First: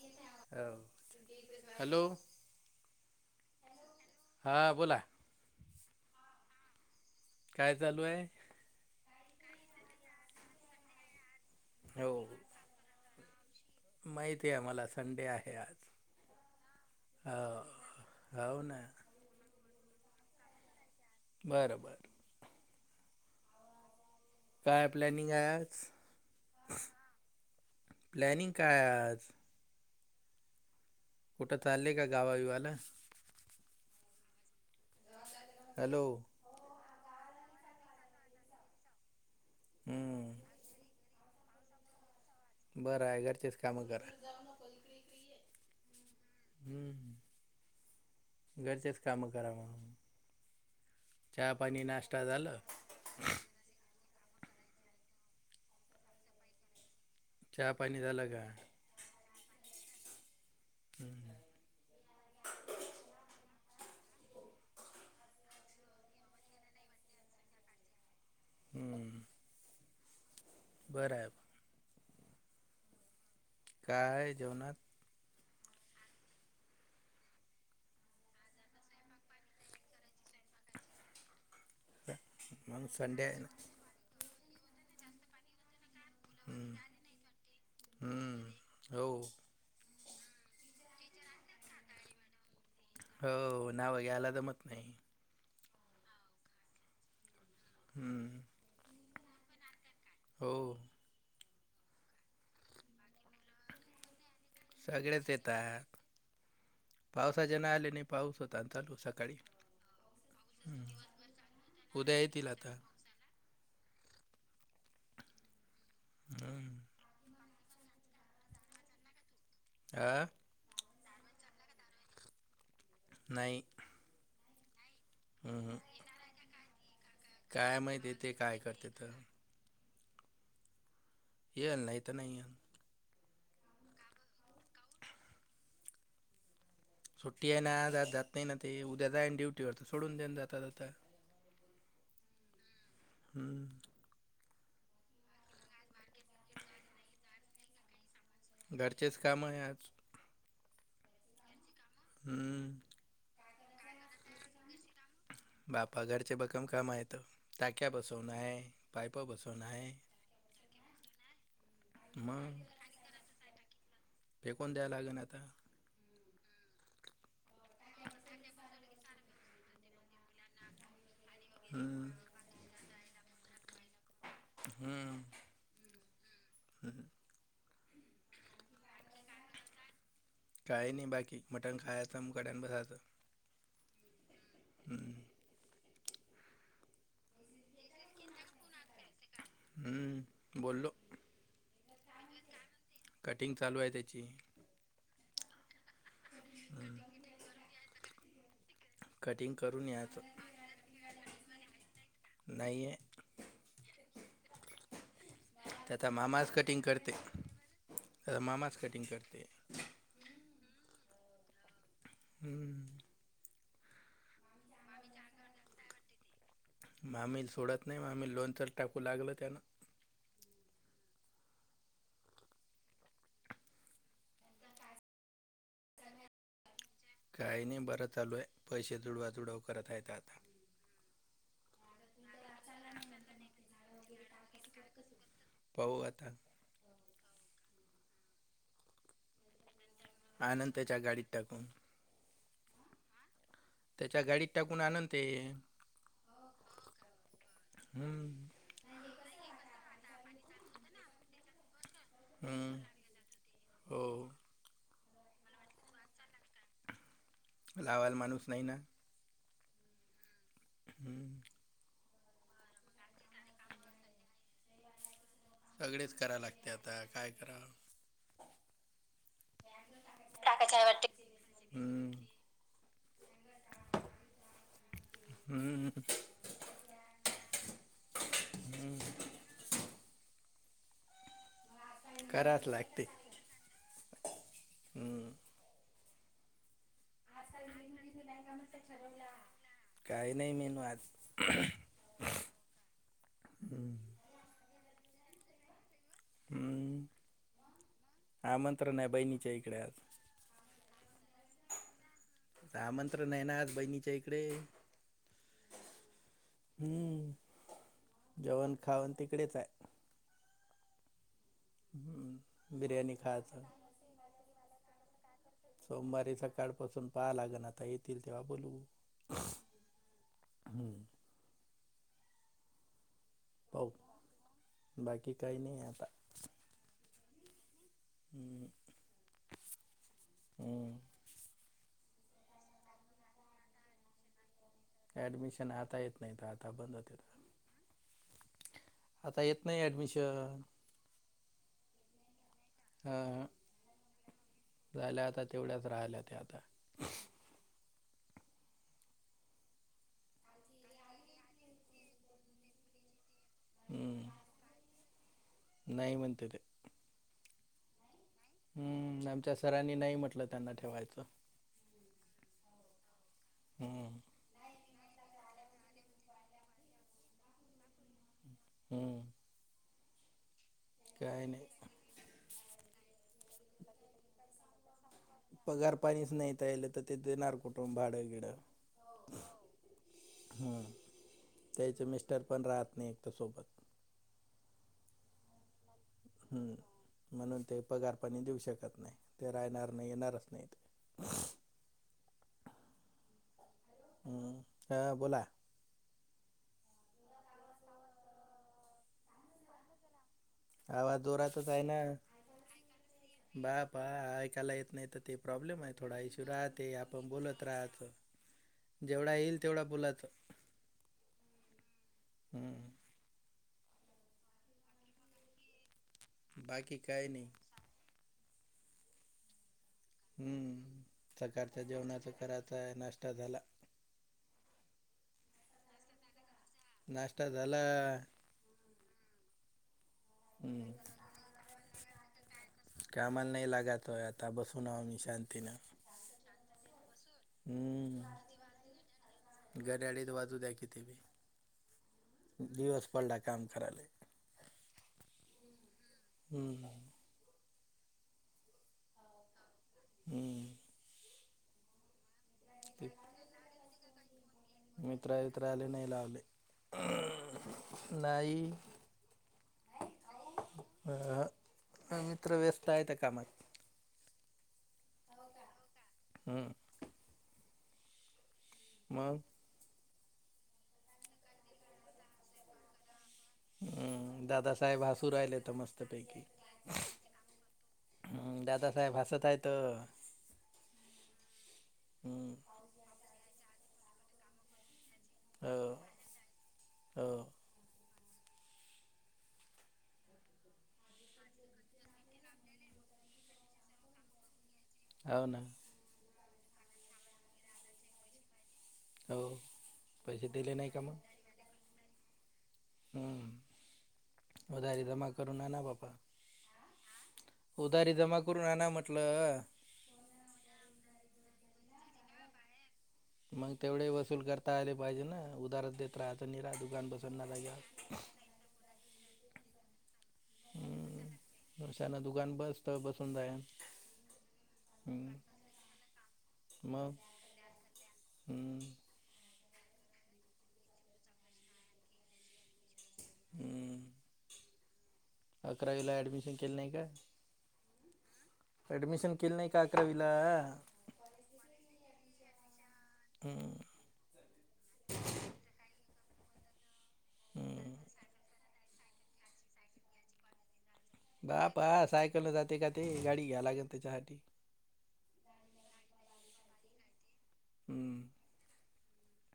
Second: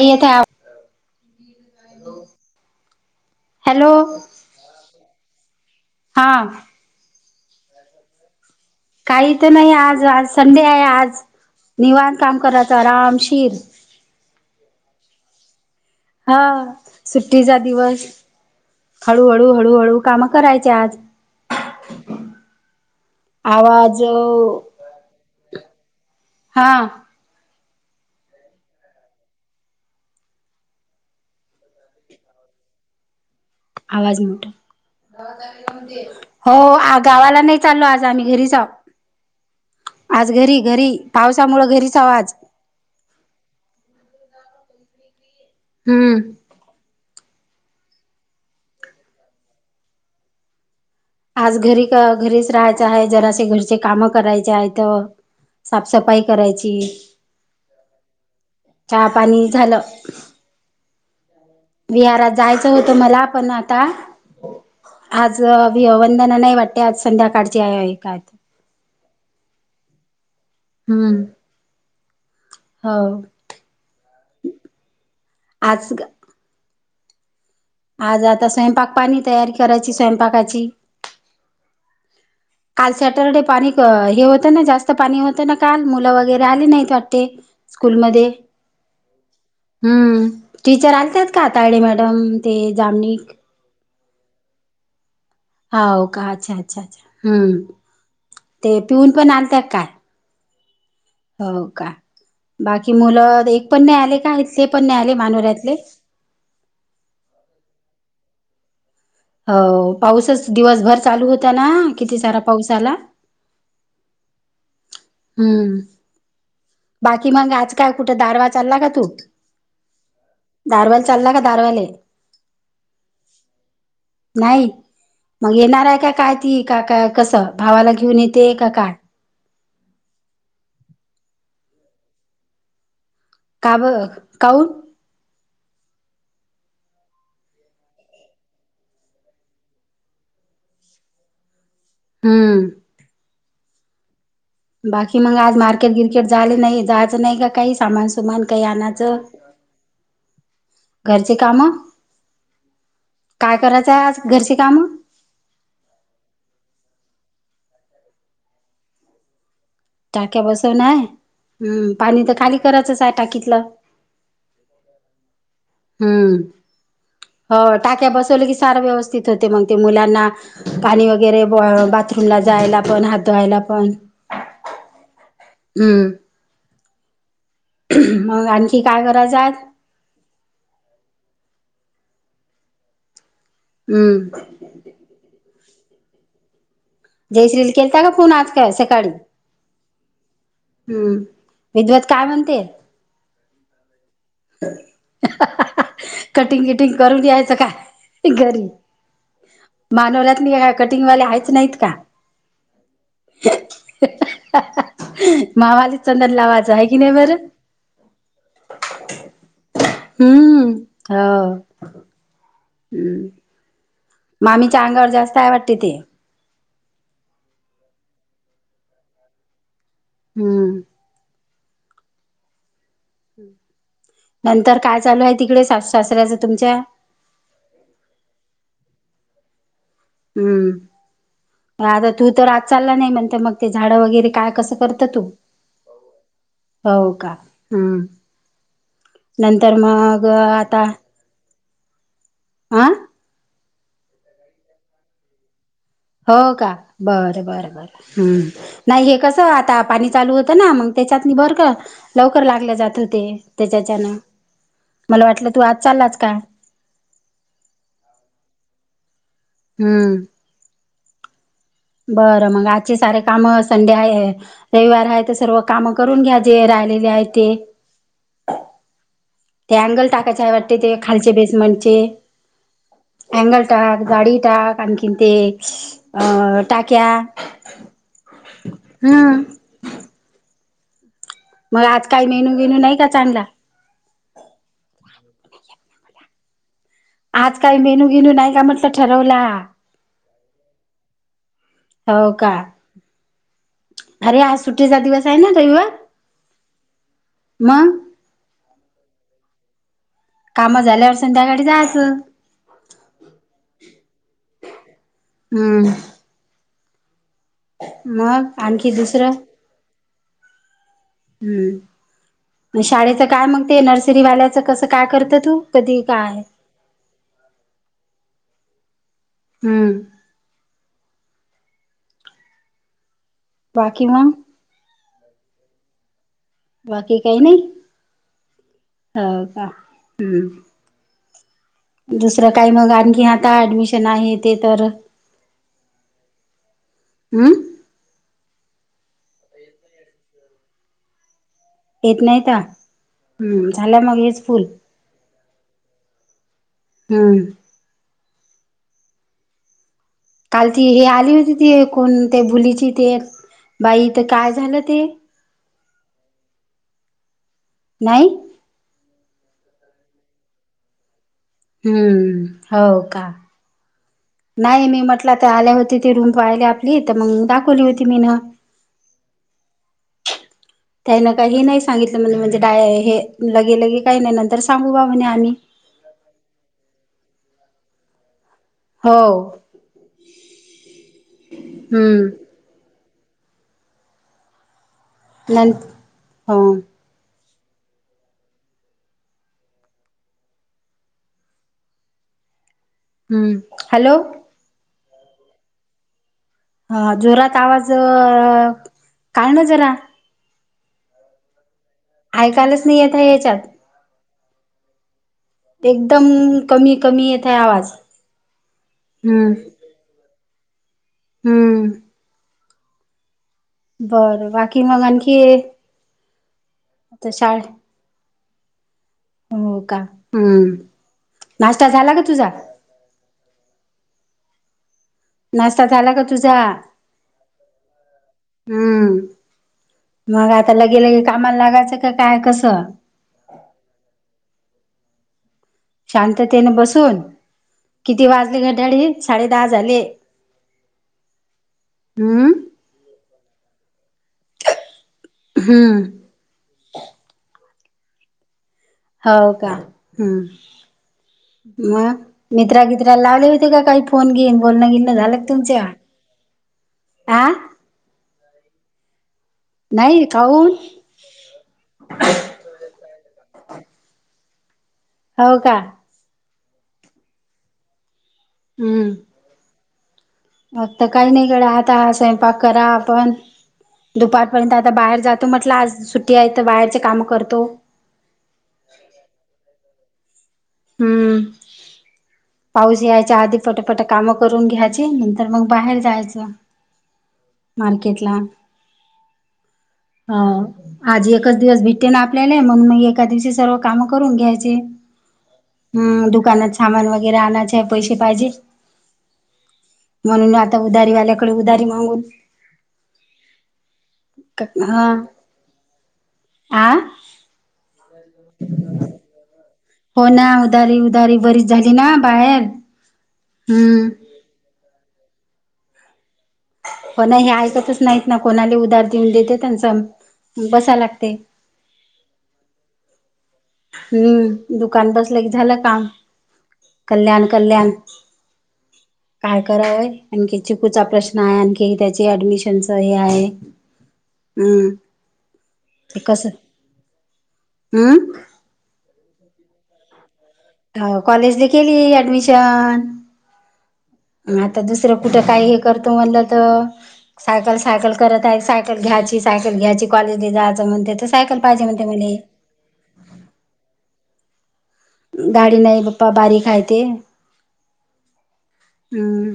येत आहे hello. Hello. हा बोला. हा. काय चालू हाय? काही तर नाही आज आज संडे आहे आज. हो निवाण काम कराच आरामशीर. माहिती आहे आम्हाला संडे आहे आज. हा सुट्टीचा हो दिवस हो ना [inaudible] हळूहळू हळूहळू काम करायचे आज. बरबर. आवाज [unintelligible] याच हा. [inaudible] प्लॅनिंग काय आज? कुठं चाले का गावाबीवाला? आवाज मोठा हॅलो [inaudible] हो आ गावाला नाही चाललो आज आम्ही घरी जाऊ [inaudible] आज घरी हम्म, घरी पावसामुळे घरीच आवाज बरं आहे घरचेच काम कर [inaudible] हम्म हम्म [inaudible] घरचेच काम करा मग चहा आज पाणी घरी नाश्ता घरीच झालं राहायचं आहे जरासे घरचे काम करायच्याथ [inaudible] साफसफाई करायची चहा पाणी दला काा चहा पाणी झालं [inaudible] [inaudible] विहारात जायचं होतं मला पण आता [inaudible] आज वि वंदना नाही वाटते आज संध्याकाडची आहे काय? [inaudible] हम्म. बराय आपल. हो. काय आहे जेवणात आजग आज आता स्वयंपाक पाणी तयारी करायची स्वयंपाकाची [inaudible] [inaudible] काल संडे आहे सॅटरडे ना पाणी हे होतं ना जास्त पाणी होतं ना काल मुलं वगैरे आली हम्म, नाहीत वाटते स्कूल मध्ये हम्म, हो [inaudible] हम्म टीचर आलतात काताायडे मॅडम ते जामनिक ना वघे आला जमत नाही [inaudible] हो का अच्छा अच्छा अच्छा हम्म हम्म. ते पिऊन पण आणतात काय हो हो का बाकी मुलं एक पण नाही आले का इथले पण नाही आले सगळेच मानोऱ्यातले येतात [inaudible] पावसाच्या ना आले नाही पाऊस होता आणि चालू सका हो पाऊसच दिवसभर चालू होता ना उद्या किती सारा येतील पाऊस आता. आला हम्म हम्म. [inaudible] बाकी मग आज काय कुठे दारवा चालला का तू आ दधारवाल चालला का दधारवाल [inaudible] नाही नाही मग हम्म. येणार आहे काय काय ती का काय कस काय भावाला माहिती घेऊन ते येते का करते काय तर. ये नाही तर नाही आहे का ब काऊ सुट्टी आहे ना आज आज जात नाही ना ते उद्या जाईन ड्युटीवरर तर सोडून देन जाता जाता हम्म हम्म बाकी मग आज मार्केट गिरकेट झाले नाही जायचं नाही काही सामान सुमान काही घरचेच आणाचं कामं आहे आज. घरचे काम हम्म काय करायचंय आज घरची काम बापा घरचे बकम काम आहे टाक्या बसवण आहे पायप बसवण आहे टाक्या बसवणय हम्म पाणी तर खाली मग करायचच आहे टाकीतलं फेकून द्यावं लागेन आता. हम हो टाक्या बसवलं की सारं व्यवस्थित होते मग ते मुलांना पाणी वगर वगैरे हम्म. बाथरूम ला जायला पण हात ुवायला हम्म हम्म हम्म मग आणखी काय करायचं आज काळे नाही बाकी मटण खायचंकडन बसाचं हम्म जयश्री ला केलता का फोन आज काय सकाळी बोलो हम्म विद्वत काय म्हणते कटिंग चालू आहे त्याची कटिंग किटिंग करून दयचं का घरी? कटिंग करून यायचं मानवलात नाही का कटिंगवाले हायच नाहीत का? नाही आहे मावाला तथ चंदन मामाच लावायचं कटिंग आहे की नाही करते बरं आ मामाच कटिंग करते हम् हा हम्म ममी चांगावर जास्त आहे वाटते ते मामीील सोडत नाही मामी लोनचर टाकू लागलं त्यान [unintelligible] हम्म नंतर काय चालू आहे तिकडे शासऱ्याच तुमच्या काही नाही बरं चालूय पैसे दुडवा तुडव करत आहेत आता हम्म आता तू तर आज चालला नाही म्हणत मग ते झाडं वगैरे काय कसं करत तू पाऊ आता हो का हम नंतर मग आनंद आता त्याच्या गाडीत टाकून आह त्याच्या गाडीत टाकून आणनते हो का बरं बर बर हम्म नाही हे कस आता पाणी चालू होतं ना? मग त्याच्यात बर- लवकर लागले हम्म, जातील ते हो त्याच्याच्यान. मला वाटलं तू आज चाललाच का. लावायला माणूस नाही का? हम्म. हम्म बरं मग आजचे सारे काम, संडे आहे रविवार आहे- ते सर्व काम सगळेच करून करा घ्याचेे लागते आता राहिलेले आहे काय ते. करा ते अँगल टाकायचे आहे वाटते ते खालचे बेसमेंटचे. हम्म अँंगल टाक, गाडी टाक, आणखीन ते हम्म अ- क्या हम्. मग आज काही मेनू करावंच बिनू नाही लागते का चांगला? हम्म आज काही मेनू बिनू नाही का म्हटलं ठरवला? काही नाही मेनू आज. हो का? हम्म अरे आज सुुटीचा दिवस आहे ना? रविवार. हम्म. मग आमंत्रण आहे बहिणीच्या इकडे आज. काम झाल्यावर संध्याकाळी जायचं. आमंत्रण आहे ना आज बहिणीच्या इकडे. हम्म हम्म. मग जेवण आणखी खावण दुसरं? तिकडेच आहे हम्म. बिर्याणी शाळेच काय खायचं मगते नर्सरीवाल्याचं कसं काय करतात? सोमवारी सकाळ पासून पहाव लागल आता येतील तेव्हा बोलू. हम्म. हम्म पाहू बाकी मंग? बाकी काही नाही आहे आता. बाकी काही नाही. हम्म हो का? हम्. हम्म दुसरं काही मग आणखी आता ऍडमिशन आहेत. ऍडमिशन आता येत नाही तर आता बंद होते. हम्म आता येत नाही ऍडमिशन. येत नाहीता. हा. झाल्या आता तेवढ्याच राहिल्या त्या आता. हम्म काल ती हे आली होती. ती कोण? ते भुलीची ती एक - बाई ईथं काय झालं ते? नाहीय म्हणते ते नाही? हम्म. आमच्या सरांनी नाही म्हटलं त्यांना ठेवायचं. हम्म. हो. हम्म. नाही मी म्हटलं ते आल्या होती ती रूम पाहिले आपली तर मग दाखवली होती मीन. हम्म. त्यान काही नाही सांगितलं मले. म्हणजे काय हे लगे लगे काही नाही नंतर सांगू बा. म्हणे आम्ही पगार पाणीच नाही तहिला तर ते देणार कुठुन भाडं बिडं? हो हम्म. त्याच हम्म मिस्टर पण राहत नाही. त्यासोबत. ल हो. म्हणूनच ते पगारपणी देऊ शकत नाही. ते राहणार नाही येणारच नाही ते. हम्म हॅलो. ह बोला. हा जोरात आवाज कारयण जरा आवाज जोरातच आहे ना ऐकायलाच नाही येत आहे याच्यात बापा ऐकायला येत नाही तर ते प्रॉब्लेम आहे थोडा एकदम इश्यू राहते कमी कमी आपण येत आहे बोलत आवाज राहत जेवढा हम्म येईल तेवढा बोलात हम्म हम्म बर बाकी मग आणखी बाकी काही नाही शाळे हो हम्म सकाळच्या नाश्ता झाला का जेवणाचा तुझा कराचा आहे नाश्ता झाला नाश्ता झाला ग तुझा नष्ट झाला हम्म मग आता हम्म लगे लगे कामाला लागायचं का काय कसं कामाला नाही लागतोय आता बसून हो मी शांतीन शांततेन बसुन हम्म किती वाजले घड्याळीत साडे दहा झाले घड्याळीत वाजू द्या किती बी हम्म दिवस पडला काम करायले हम्म हम्म हो का हम् हम्म मग मित्रागित्रा लावले होते काही फोन गिन मित्रावित्राले नाही लावले आ नाही नाही काऊन [inaudible] हो का हम्म हम्म मग ते काही नाही गड्या आता ह स्वयंपाक करा आपण हं, दुपारपर्यंत आता दादासाहेब बाहेर हसू जातो राहिले तर म्हटलं, आज सुट्टी आहे तर बाहेरचे काम करतो हम् दादा साहेब हसत आहेत. हम्म हं. पाऊस यायच्या आधी पटापट काम करून घ्यायचे‌. नंतर मग हो बाहेर जायचं हो मार्केटला ह आज एकच दिवस भेटते ना आपल्याले म्हणून मग एका दिवशी सर्व काम करून घ्यायचे. हो ना हम्म दुकानात सामान वगैरे आणायचे पैसे पाहिजे हो पैसे म्हणुन दिले आता नाही का मग उधारीवाल्याकडे उधारी मागून हं. [inaudible] उधारी जमा करू ना आना बापा आ उधारी जमा करुन आना म्हटलं हो ना उधारी, उधारी बरीच झाली ना बाहेर मग तेवढे हम्म वसुल करता आले पाहिजे ना उदाहरण देत राहायच निर्हा पण हे ऐकतच नाहीत ना कोणाला उधार देऊन देते च हम्मशान दुकान बसत बसून जायना [inaudible] हम्म दुकान बसलं की झालं काम. मग कल्याण कल्याण हं. काय करावंय आणखी चिकूचा प्रश्न आहे, आणखी त्याची ऍडमिशनच सही आहे हम्म हम्. अकरावीला ऍडमिशन केलं नाही का? हम्म? एडमिशन केलं नाही का अकरावीलाआ? हो कॉलेजला केली आहे ऍडमिशन. हम्म आता दुसरं कुठे काय हे करतो म्हणलं तर सायकल, हम्म सायकल करत आहे सायकल घ्यायचीच आहे सायकल घ्यायची कॉलेज ला जायचं म्हणुन बा बा सायकल न जाते का ते गाडी घ्याय लागेल त्याच्यासाठी गाडी नाही बप्पा बारीक हाय ते हम्म. हम्म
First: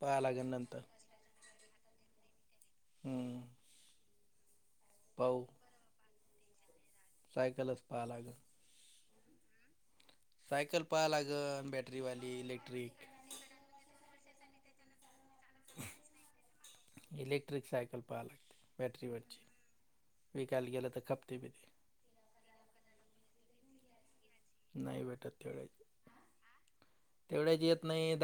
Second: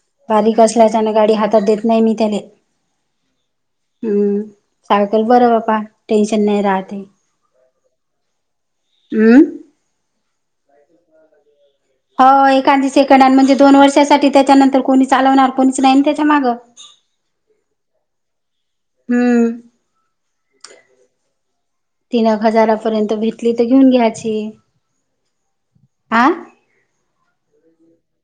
पाहा लागेल बारीक नंतर असल्याच्याने गाडी हातात देत नाही मी त्याले हम्म. हम् सायकल बरं बापा टेन्शन नाही राहते. साकलच पाहा लागल. हम्म? सायकल पाहा लागल भेट होय एखादी सेकंड हॅड म्हणजे दोन वर्षासाठी त्याच्यानंतर कोणी चालवणार कोणीच नाही ना त्याच्या माग. इलेक्ट्रिक सायकल पाहा लागते. बॅटरीवरची विकायला गेलं तर खपती बी ती. तीन एक हजारापर्यंत भेटली तर घेउन घ्यायची. नाही भेटत तेवढ्याच. आ तेवढ्याच येत नाहीत.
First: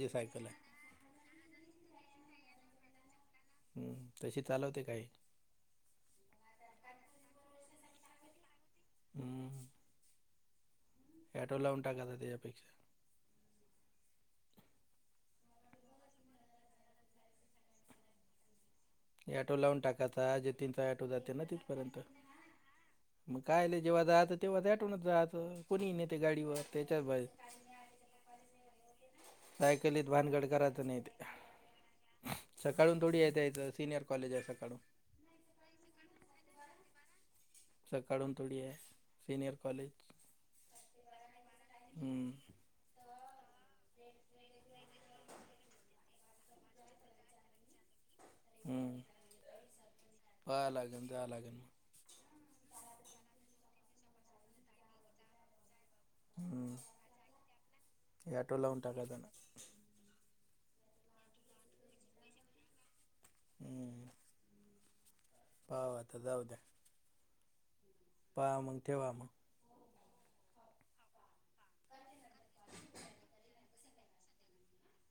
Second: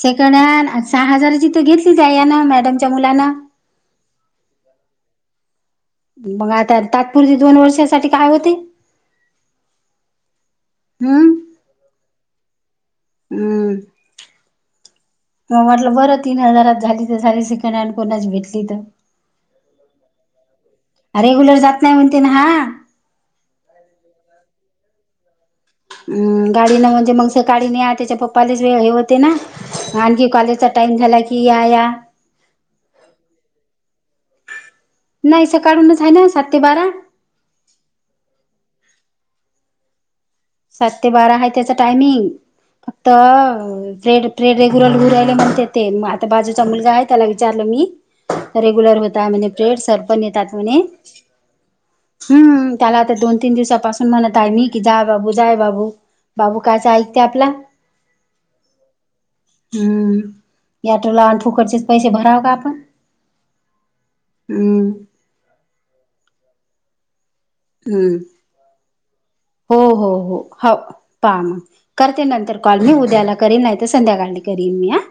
सेकंड हँड सहा हजाराची तर घेतलीच आहे या ना मॅडमच्या मुलांना हम्म तशी चालवते काय? मग आता तात्पुरती दोन वर्षासाठी काय होते? हम्म. हम्म एटो लाऊन टाका आता तेला हम्म. मग म्हटलं बरं तीन हजारात झाली तर झाली सेकंड हँड कोणाची भेटली तर. ऑटो लावून टाकायचा जतीनचा ऑटो जाते ना रेग्युलर जात नाही तिथपर्यंत. म्हणते ना हा मग कायले जेव्हा जायाच तेव्हा दाटूनच जात. हम गाडी न म्हणजे मग सकाळी न्या तेच्या पपालाच ते हे होतय. सायकलीत भानगड करायचं नाहीत की या या ते सकाळून थोडीे येता येत सिनियर कॉलेज हाय सकाळी. नाही सकाळुनच आहे ना सात ते बारा. सकाळून तोडी आहे सीनियर कॉलेज [unintelligible] सात ते बारा आहे त्याचा टायमिंग हम्म फक्त- तर ब्रेड ब्रेड रेग्युलर लह राहिले म्हणते ते आता बाजूचा मुलगा आहे त्याला विचारलं मी- [unintelligible] रेग्युलर हम्म होता म्हणजे प्रेड सर पण येतात पाहावं म्हणे- लागेल जावं लागेल मग हम्म त्याला आता दोन, तीन दिवसापासून म्हणत आली कि जा बाबू, जा बाबू, बाबू हम्म. कायच ऐकते आपला ॲटो लावून टाकायचा ना हम्म. या टोला आणि फुकटचेच पैसे भराव का आपण हम्म. पाहु आता जाऊद्या. हम्म बा मग ठेवा मग- हो, हो, हो, हो, पाहा मग करते नंतर कॉल मी उद्याला करीन, नाही तर संध्याकाळ करीन. [inaudible]